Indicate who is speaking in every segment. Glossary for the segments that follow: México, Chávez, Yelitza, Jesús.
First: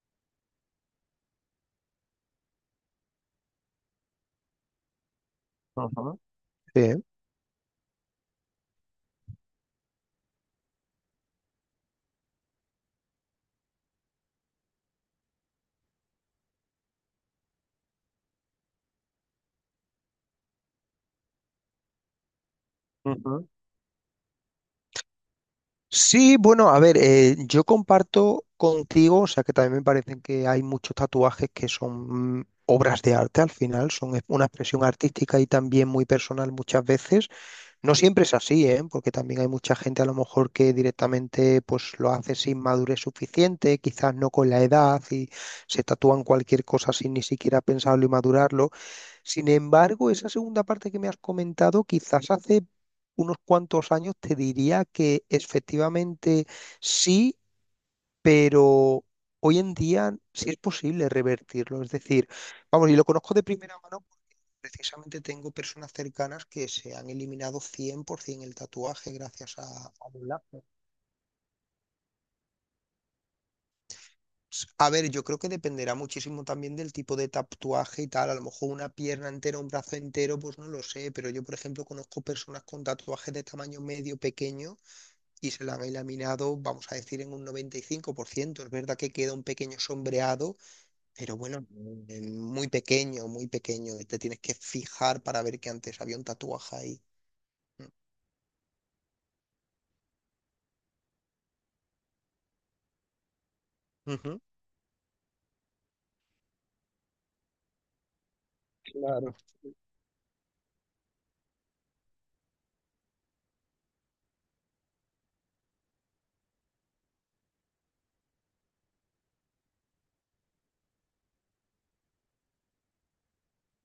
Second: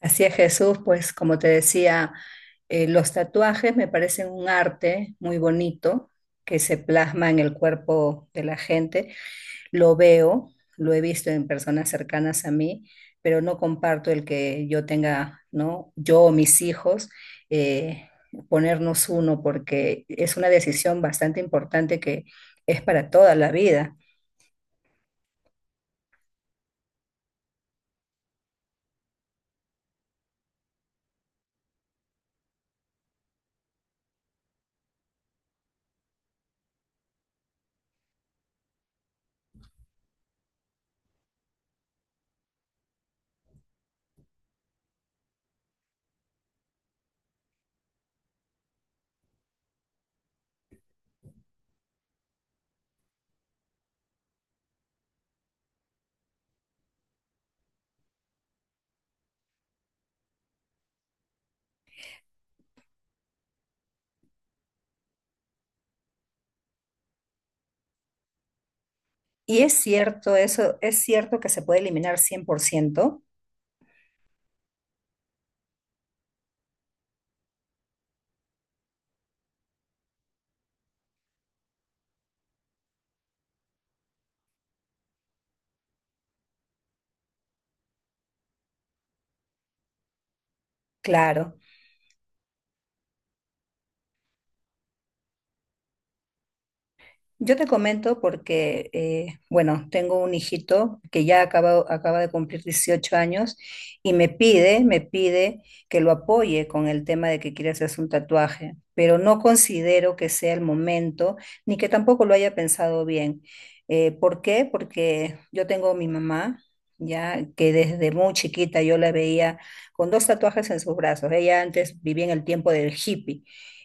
Speaker 1: Así es, Jesús, pues como te decía, los tatuajes me parecen un arte muy bonito
Speaker 2: Ujú.
Speaker 1: que se
Speaker 2: Bien.
Speaker 1: plasma en el cuerpo de la gente. Lo veo, lo he visto en personas cercanas a mí, pero no comparto el que yo tenga, ¿no? Yo o mis hijos, eh, ponernos uno, porque es una decisión bastante importante que es para toda
Speaker 2: Ujú.
Speaker 1: la vida.
Speaker 2: Sí, bueno, a ver, yo comparto contigo, o sea que también me parecen que hay muchos tatuajes que son obras de arte al final, son una expresión artística y también muy personal muchas veces. No siempre es así, ¿eh? Porque también hay mucha gente a lo mejor que directamente pues lo hace sin madurez suficiente, quizás no con la edad y se tatúan cualquier cosa sin ni siquiera pensarlo y madurarlo. Sin embargo, esa segunda parte que me has comentado, quizás hace unos cuantos años te diría que efectivamente sí, pero hoy en día sí es posible revertirlo. Es decir, vamos, y lo conozco de primera mano porque precisamente tengo personas cercanas que se han eliminado 100% el tatuaje gracias
Speaker 1: Y es
Speaker 2: a los.
Speaker 1: cierto eso, es cierto que se puede eliminar 100%.
Speaker 2: A ver, yo creo que dependerá muchísimo también del tipo de tatuaje y tal. A lo mejor una pierna entera, un brazo entero, pues no lo sé. Pero yo, por ejemplo, conozco personas con tatuajes de tamaño medio pequeño y se la han eliminado, vamos a decir, en un 95%. Es verdad que queda un pequeño sombreado, pero
Speaker 1: Claro.
Speaker 2: bueno, muy pequeño, muy pequeño. Te tienes que fijar para ver que antes había un tatuaje ahí.
Speaker 1: Yo te comento porque, bueno, tengo un hijito que ya acaba de cumplir 18 años y me
Speaker 2: Ujú.
Speaker 1: pide, me pide que lo apoye con el tema de que quiere hacerse un tatuaje, pero
Speaker 2: Claro,
Speaker 1: no considero que sea el momento ni que tampoco lo haya pensado bien. ¿Por qué? Porque yo tengo a mi mamá, ya que desde muy chiquita yo la veía con dos tatuajes en sus brazos. Ella antes vivía en el tiempo del hippie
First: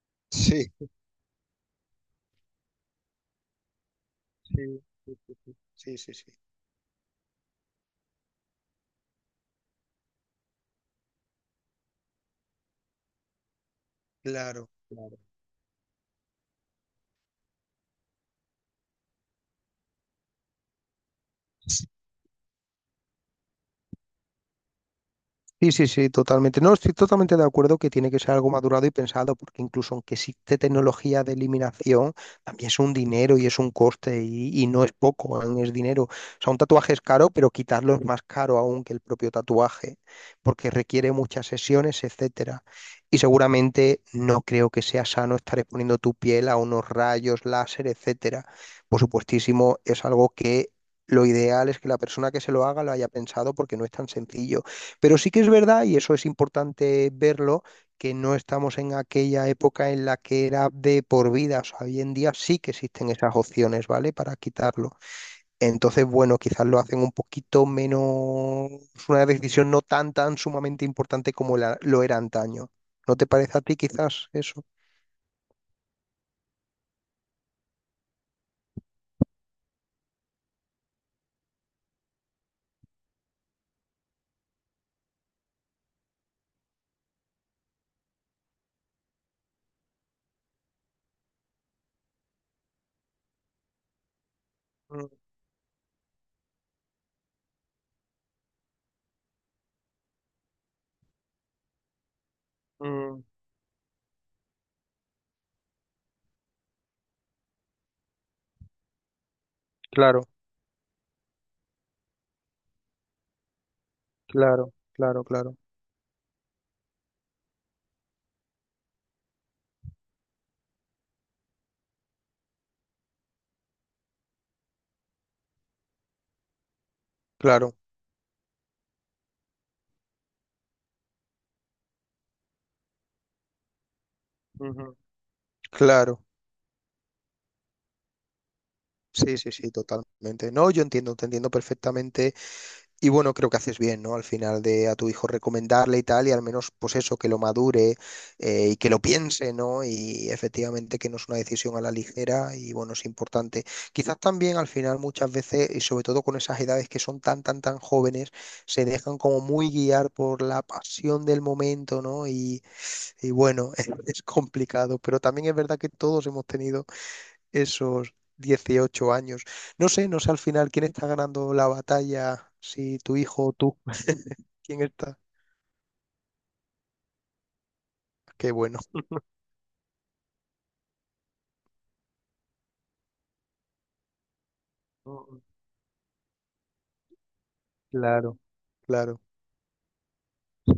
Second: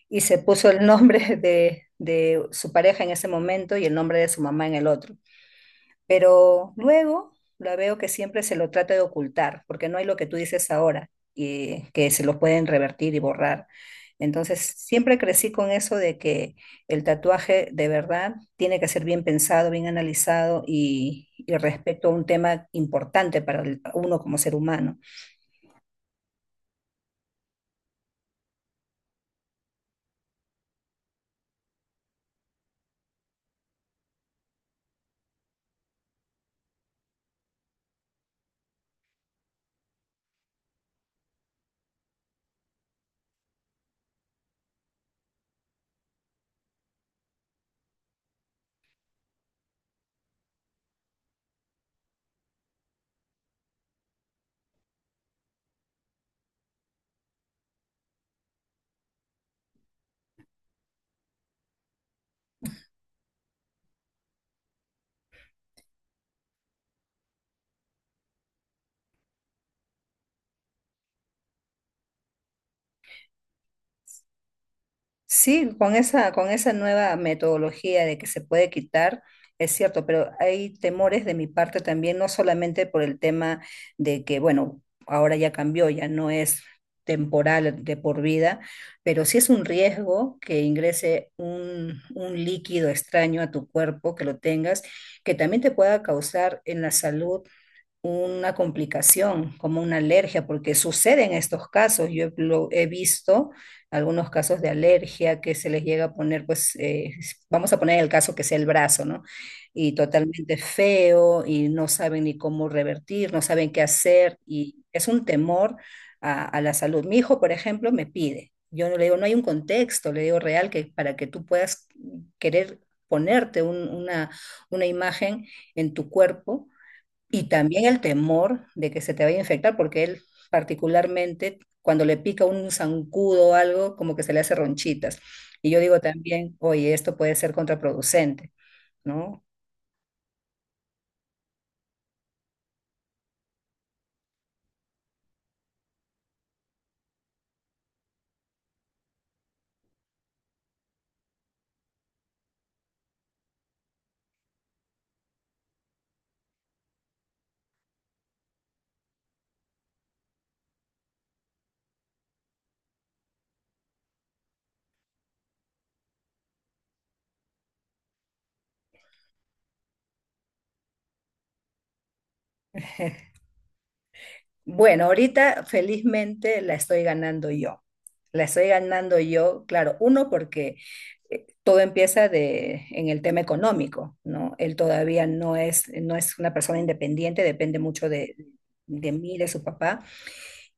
Speaker 1: y se
Speaker 2: sí,
Speaker 1: puso el nombre de su pareja en ese momento y el nombre de su mamá en
Speaker 2: sí,
Speaker 1: el otro.
Speaker 2: sí, sí, sí, sí, sí, sí.
Speaker 1: Pero luego la veo que siempre se lo trata de ocultar, porque no hay lo que tú dices ahora, y que se lo pueden revertir y borrar. Entonces,
Speaker 2: Claro.
Speaker 1: siempre crecí con eso de que el tatuaje de verdad tiene que ser bien pensado, bien analizado y respecto a un tema importante para uno como ser humano.
Speaker 2: Sí, sí, sí, totalmente. No, estoy totalmente de acuerdo que tiene que ser algo madurado y pensado, porque incluso aunque existe tecnología de eliminación, también es un dinero y es un coste y no es poco, aún es dinero. O sea, un tatuaje es caro, pero quitarlo es más caro aún que el propio tatuaje, porque requiere muchas sesiones, etcétera. Y seguramente no creo que sea sano estar exponiendo tu piel a unos rayos láser, etcétera. Por supuestísimo, es algo que lo ideal es que la persona que se lo haga lo haya pensado porque no es tan sencillo. Pero sí que es verdad, y eso es importante verlo, que no estamos en aquella época en la que era de por vida. O sea, hoy en día sí que existen esas opciones, ¿vale? Para quitarlo. Entonces, bueno, quizás lo hacen un poquito menos, una decisión no tan, tan sumamente importante como lo era antaño. ¿No te parece a ti quizás eso?
Speaker 1: Sí, con esa nueva metodología de que se puede quitar, es cierto, pero hay temores de mi parte también, no solamente por el tema de que, bueno, ahora ya cambió, ya no es temporal de por vida, pero sí es un riesgo que ingrese un líquido extraño a tu cuerpo, que lo tengas,
Speaker 2: Mm,
Speaker 1: que también te pueda causar en la salud una complicación, como una alergia, porque sucede en estos casos. Yo he
Speaker 2: mm,
Speaker 1: visto algunos casos de alergia que se les llega a poner, pues, vamos a poner el caso que sea el brazo, ¿no? Y
Speaker 2: claro,
Speaker 1: totalmente feo y no saben ni cómo revertir, no saben qué hacer
Speaker 2: claro,
Speaker 1: y es un
Speaker 2: claro, claro,
Speaker 1: temor a la salud. Mi hijo, por ejemplo, me pide. Yo no le digo, no hay un contexto, le digo real que para que tú puedas querer ponerte una imagen en tu cuerpo y
Speaker 2: claro.
Speaker 1: también el temor de que se te vaya a infectar, porque él particularmente cuando le pica un zancudo o algo, como que se le hace
Speaker 2: Ujú,
Speaker 1: ronchitas. Y yo digo
Speaker 2: claro,
Speaker 1: también, oye, esto puede ser contraproducente,
Speaker 2: sí,
Speaker 1: ¿no?
Speaker 2: sí, sí, totalmente. No, yo entiendo, te entiendo perfectamente. Y bueno, creo que haces bien, ¿no? Al final de a tu hijo recomendarle y tal, y al menos pues eso, que lo madure y que lo piense, ¿no? Y efectivamente que no es una decisión a la ligera y bueno, es importante. Quizás también al final muchas veces, y sobre todo con esas edades que son tan, tan, tan jóvenes, se dejan como muy guiar por la pasión del momento, ¿no? Y bueno, es complicado, pero también es verdad que todos hemos tenido esos 18 años. No sé, no sé al final quién está ganando la batalla, si tu hijo o tú. ¿Quién
Speaker 1: Bueno,
Speaker 2: está?
Speaker 1: ahorita felizmente la estoy ganando yo. La
Speaker 2: Qué
Speaker 1: estoy
Speaker 2: bueno.
Speaker 1: ganando yo, claro, uno porque todo empieza de, en el tema económico, ¿no? Él todavía
Speaker 2: Mm,
Speaker 1: no es, no es una persona independiente, depende mucho de,
Speaker 2: claro,
Speaker 1: de
Speaker 2: claro.
Speaker 1: mí, de su papá.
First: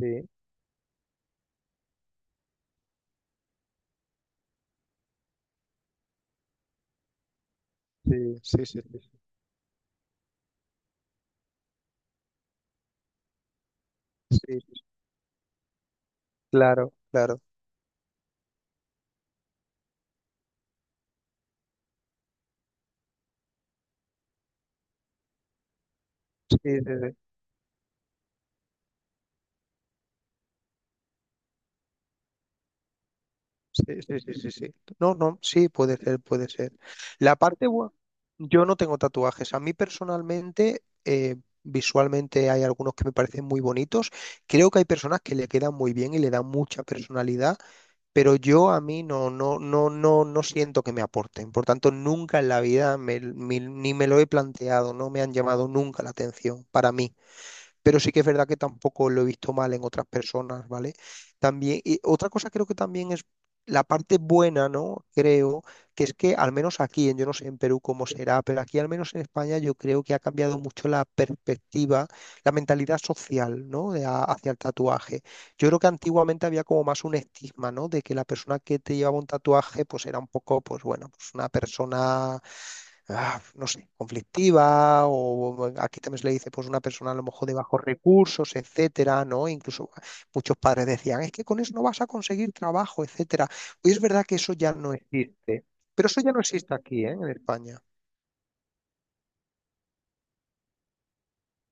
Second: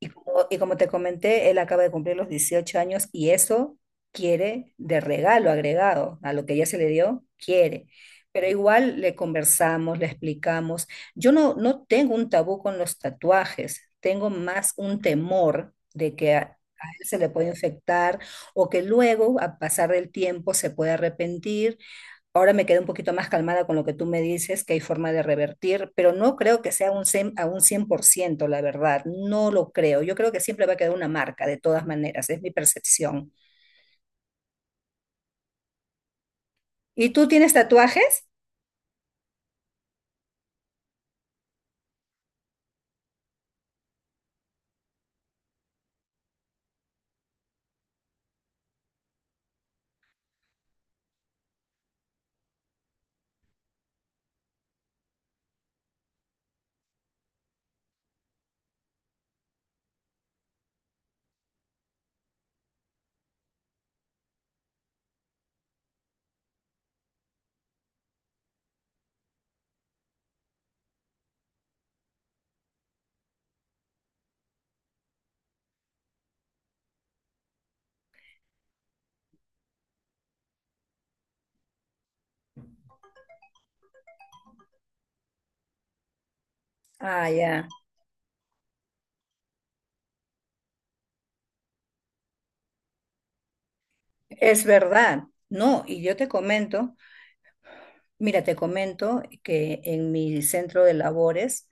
Speaker 1: Y como, y como te comenté, él acaba de cumplir los 18 años y eso quiere de regalo agregado a lo que ya se le dio, quiere.
Speaker 2: sí,
Speaker 1: Pero
Speaker 2: sí, sí,
Speaker 1: igual le
Speaker 2: sí,
Speaker 1: conversamos, le explicamos. Yo no, no tengo un tabú con los tatuajes, tengo
Speaker 2: sí,
Speaker 1: más
Speaker 2: sí,
Speaker 1: un temor de que a
Speaker 2: claro,
Speaker 1: él se le
Speaker 2: claro.
Speaker 1: puede infectar o que luego, a pasar del tiempo, se puede arrepentir. Ahora me quedé un poquito más calmada con lo que tú me dices, que hay forma de revertir, pero no
Speaker 2: Sí,
Speaker 1: creo que sea un,
Speaker 2: sí,
Speaker 1: a un 100%, la verdad, no lo creo. Yo creo que siempre va a quedar una marca, de todas maneras, es mi percepción.
Speaker 2: sí, sí, sí, sí, sí, sí. No, no, sí, puede ser, puede ser.
Speaker 1: ¿Y tú
Speaker 2: La
Speaker 1: tienes
Speaker 2: parte buena,
Speaker 1: tatuajes?
Speaker 2: yo no tengo tatuajes. A mí personalmente, visualmente hay algunos que me parecen muy bonitos. Creo que hay personas que le quedan muy bien y le dan mucha personalidad. Pero yo a mí no, no, no, no, no siento que me aporten. Por tanto, nunca en la vida ni me lo he planteado, no me han llamado nunca la atención para mí, pero sí que es verdad que tampoco lo he visto mal en otras personas, ¿vale? También, y otra cosa creo que también es la parte buena, ¿no? Creo que es que al menos aquí, yo no sé en Perú cómo será, pero aquí al menos en España yo creo que ha cambiado mucho la perspectiva, la mentalidad social, ¿no? De hacia el tatuaje. Yo creo que antiguamente había como más un estigma, ¿no? De que la persona que te llevaba un tatuaje, pues era un poco, pues bueno, pues una persona no sé, conflictiva, o aquí también se le dice, pues una persona a lo
Speaker 1: Ah,
Speaker 2: mejor de
Speaker 1: ya,
Speaker 2: bajos recursos, etcétera, ¿no? Incluso muchos padres decían, es que con eso no vas a conseguir trabajo, etcétera. Hoy es verdad que eso
Speaker 1: es
Speaker 2: ya no
Speaker 1: verdad.
Speaker 2: existe,
Speaker 1: No, y
Speaker 2: pero
Speaker 1: yo
Speaker 2: eso
Speaker 1: te
Speaker 2: ya no existe
Speaker 1: comento.
Speaker 2: aquí, ¿eh? En España.
Speaker 1: Mira, te comento que en mi centro de labores,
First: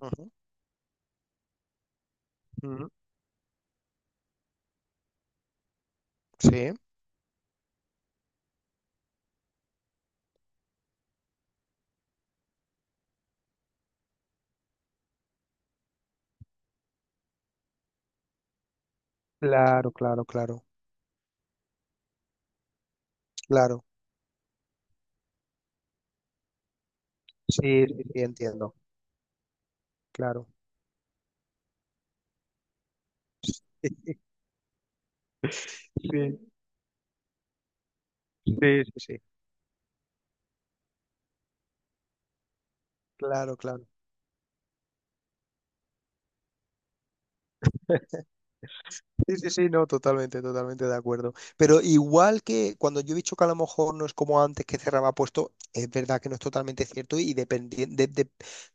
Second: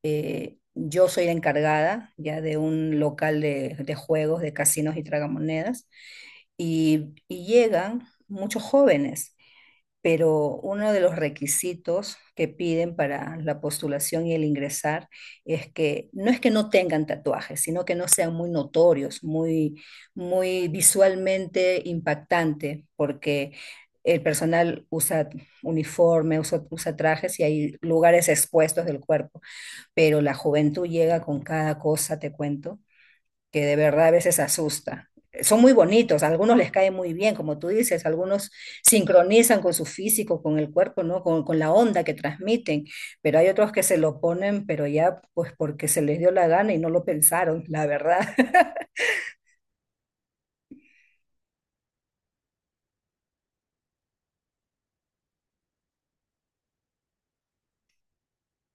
Speaker 2: Ujú,
Speaker 1: yo soy la encargada ya de
Speaker 2: ujú.
Speaker 1: un local de juegos, de casinos y tragamonedas,
Speaker 2: Sí,
Speaker 1: y llegan muchos jóvenes, pero uno de los requisitos que piden para la postulación y el ingresar es que no tengan tatuajes, sino que no sean muy notorios, muy,
Speaker 2: claro, claro, claro,
Speaker 1: muy visualmente impactante, porque
Speaker 2: claro.
Speaker 1: el personal usa uniforme, usa trajes y hay
Speaker 2: Sí, sí, sí,
Speaker 1: lugares
Speaker 2: entiendo,
Speaker 1: expuestos del cuerpo, pero la
Speaker 2: claro.
Speaker 1: juventud llega con cada cosa, te cuento que de verdad a veces asusta. Son muy bonitos, a
Speaker 2: Sí,
Speaker 1: algunos les cae muy bien, como tú dices, algunos
Speaker 2: sí, sí, sí,
Speaker 1: sincronizan con su físico, con el cuerpo, ¿no? Con la onda que transmiten, pero hay
Speaker 2: claro,
Speaker 1: otros que
Speaker 2: claro.
Speaker 1: se lo ponen, pero ya pues porque se les dio la gana y no lo pensaron, la verdad.
Speaker 2: Sí, sí, sí, no, totalmente, totalmente de acuerdo. Pero igual que cuando yo he dicho que a lo mejor no es como antes que cerraba puesto, es verdad que no es totalmente cierto y dependi- de- de-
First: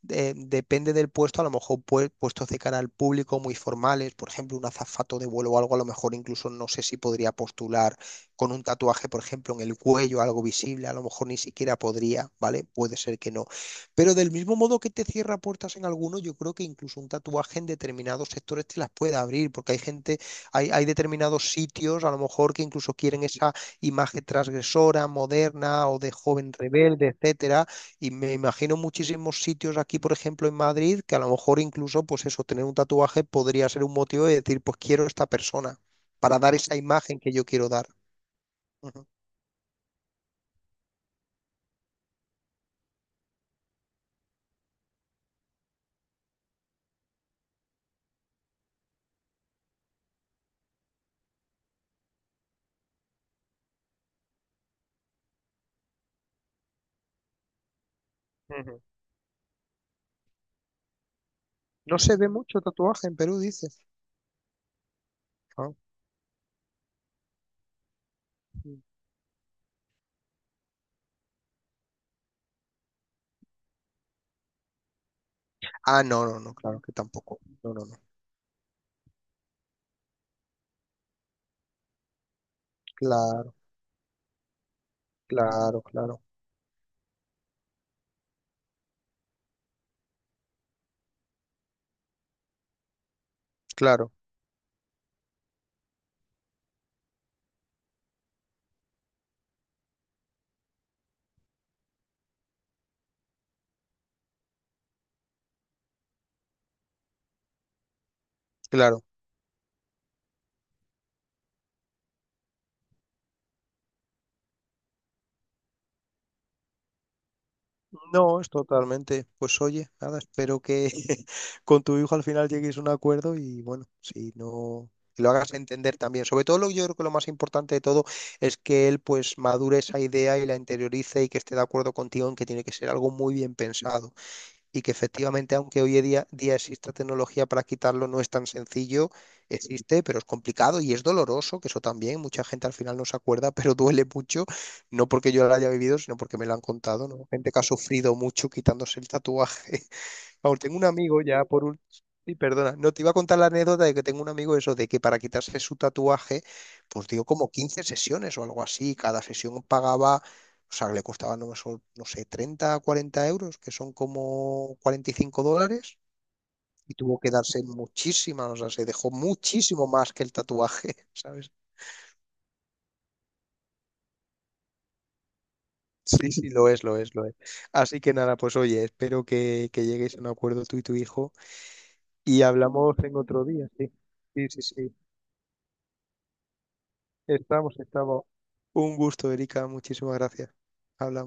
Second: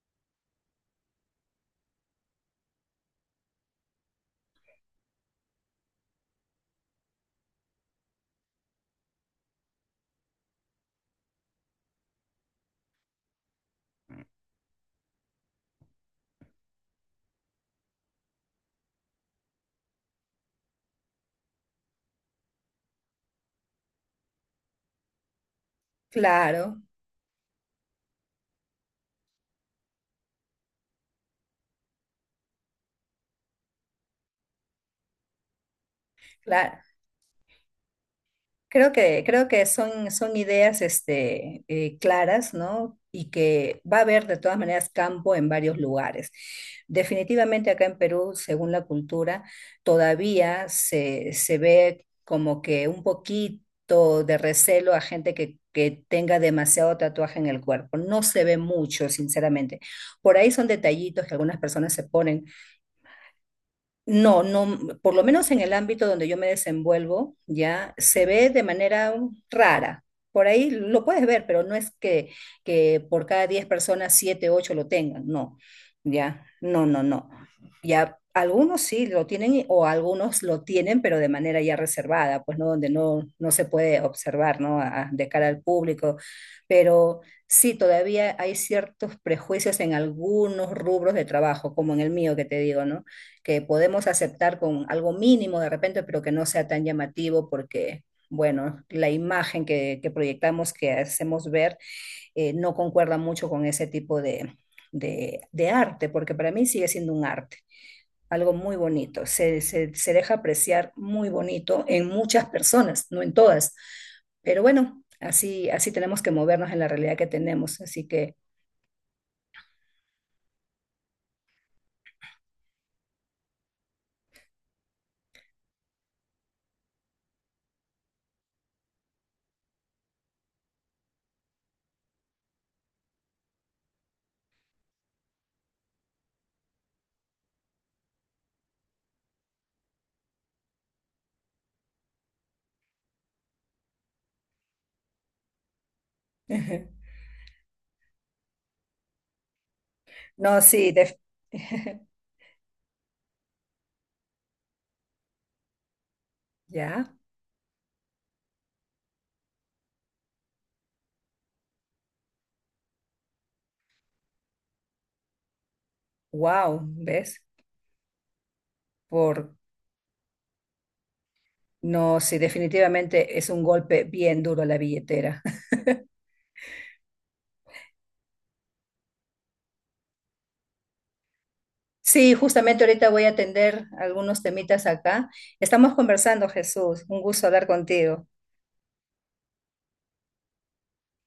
Speaker 2: de- depende del puesto, a lo mejor puestos de cara al público muy formales, por ejemplo, un azafato de vuelo o algo, a lo mejor incluso no sé si podría postular con un tatuaje, por ejemplo, en el cuello, algo visible, a lo mejor ni siquiera podría, ¿vale? Puede ser que no. Pero del mismo modo que te cierra puertas en algunos, yo creo que incluso un tatuaje en determinados sectores te las puede abrir, porque hay gente, hay determinados sitios, a lo mejor, que incluso quieren esa imagen transgresora, moderna o de joven
Speaker 1: Claro.
Speaker 2: rebelde, etcétera. Y me imagino muchísimos sitios aquí, por ejemplo, en Madrid, que a lo mejor incluso, pues eso, tener un tatuaje podría ser un motivo de decir, pues quiero esta persona, para dar esa
Speaker 1: cla-
Speaker 2: imagen que yo quiero dar.
Speaker 1: Creo
Speaker 2: Ujú,
Speaker 1: que, creo que son, son ideas claras, ¿no? Y que va a haber de todas maneras campo en varios lugares. Definitivamente acá en Perú, según la cultura, todavía se ve como que un poquito de recelo a gente que tenga demasiado tatuaje en el cuerpo. No se ve
Speaker 2: ujú.
Speaker 1: mucho, sinceramente. Por ahí son detallitos que algunas personas
Speaker 2: No
Speaker 1: se
Speaker 2: se ve
Speaker 1: ponen.
Speaker 2: mucho tatuaje en Perú, dices.
Speaker 1: No, no, por lo menos en el
Speaker 2: Ah,
Speaker 1: ámbito donde yo me desenvuelvo, ya se ve de
Speaker 2: mm.
Speaker 1: manera rara. Por ahí lo puedes ver, pero no es que por cada 10 personas, 7 8 lo tengan, no,
Speaker 2: Ah, no, no,
Speaker 1: ya,
Speaker 2: no, claro
Speaker 1: no,
Speaker 2: que
Speaker 1: no, no.
Speaker 2: tampoco. No, no, no.
Speaker 1: Ya algunos sí lo tienen o algunos lo tienen, pero de manera ya reservada, pues no, donde no
Speaker 2: Claro,
Speaker 1: se puede observar, ¿no? De cara al
Speaker 2: claro,
Speaker 1: público,
Speaker 2: claro,
Speaker 1: pero sí, todavía hay ciertos prejuicios en algunos rubros de trabajo, como en el mío que te digo, ¿no? Que podemos
Speaker 2: claro,
Speaker 1: aceptar con algo mínimo de repente, pero que no sea tan llamativo porque, bueno, la imagen que proyectamos, que hacemos ver, no concuerda mucho con ese tipo de, de arte, porque para mí sigue siendo un arte, algo muy
Speaker 2: claro.
Speaker 1: bonito, se, se deja apreciar muy bonito en muchas personas, no en todas, pero bueno, así, tenemos que movernos en la realidad que tenemos, así que,
Speaker 2: No, es totalmente. Pues oye, nada, espero que con tu hijo al final llegues a un acuerdo y bueno, si no, que lo hagas entender también. Sobre todo lo, yo creo que lo más importante de todo es que él pues madure esa idea y la interiorice y que esté de acuerdo contigo en que tiene que ser algo muy bien pensado y que efectivamente, aunque hoy en día exista tecnología para quitarlo, no es tan sencillo, existe, pero es complicado y es doloroso, que eso también, mucha gente al final no se acuerda, pero duele mucho, no porque yo lo haya vivido, sino porque me lo han contado, ¿no? Gente que ha sufrido mucho quitándose el tatuaje. Paul,
Speaker 1: no,
Speaker 2: tengo un
Speaker 1: sí,
Speaker 2: amigo ya por último. Sí, perdona. No te iba a contar la anécdota de que tengo un amigo eso, de que para quitarse su tatuaje, pues
Speaker 1: ya,
Speaker 2: dio como 15 sesiones o algo así. Cada sesión pagaba, o sea, le costaba, no, no sé, 30, 40 euros, que son como 45 dólares.
Speaker 1: wow,
Speaker 2: Y tuvo que
Speaker 1: ¿ves?
Speaker 2: darse muchísimas, o sea, se dejó
Speaker 1: Por
Speaker 2: muchísimo más que el tatuaje, ¿sabes?
Speaker 1: No, sí, definitivamente es un golpe bien duro a la billetera.
Speaker 2: Sí, sí, lo es, lo es, lo es. Así que nada, pues oye, espero que lleguéis a un acuerdo tú y tu hijo
Speaker 1: Sí,
Speaker 2: y
Speaker 1: justamente
Speaker 2: hablamos
Speaker 1: ahorita
Speaker 2: en
Speaker 1: voy a
Speaker 2: otro día,
Speaker 1: atender
Speaker 2: sí.
Speaker 1: algunos
Speaker 2: Sí, sí,
Speaker 1: temitas
Speaker 2: sí.
Speaker 1: acá. Estamos conversando, Jesús. Un gusto hablar
Speaker 2: Estamos, estamos.
Speaker 1: contigo.
Speaker 2: Un gusto, Erika. Muchísimas gracias. Hablamos.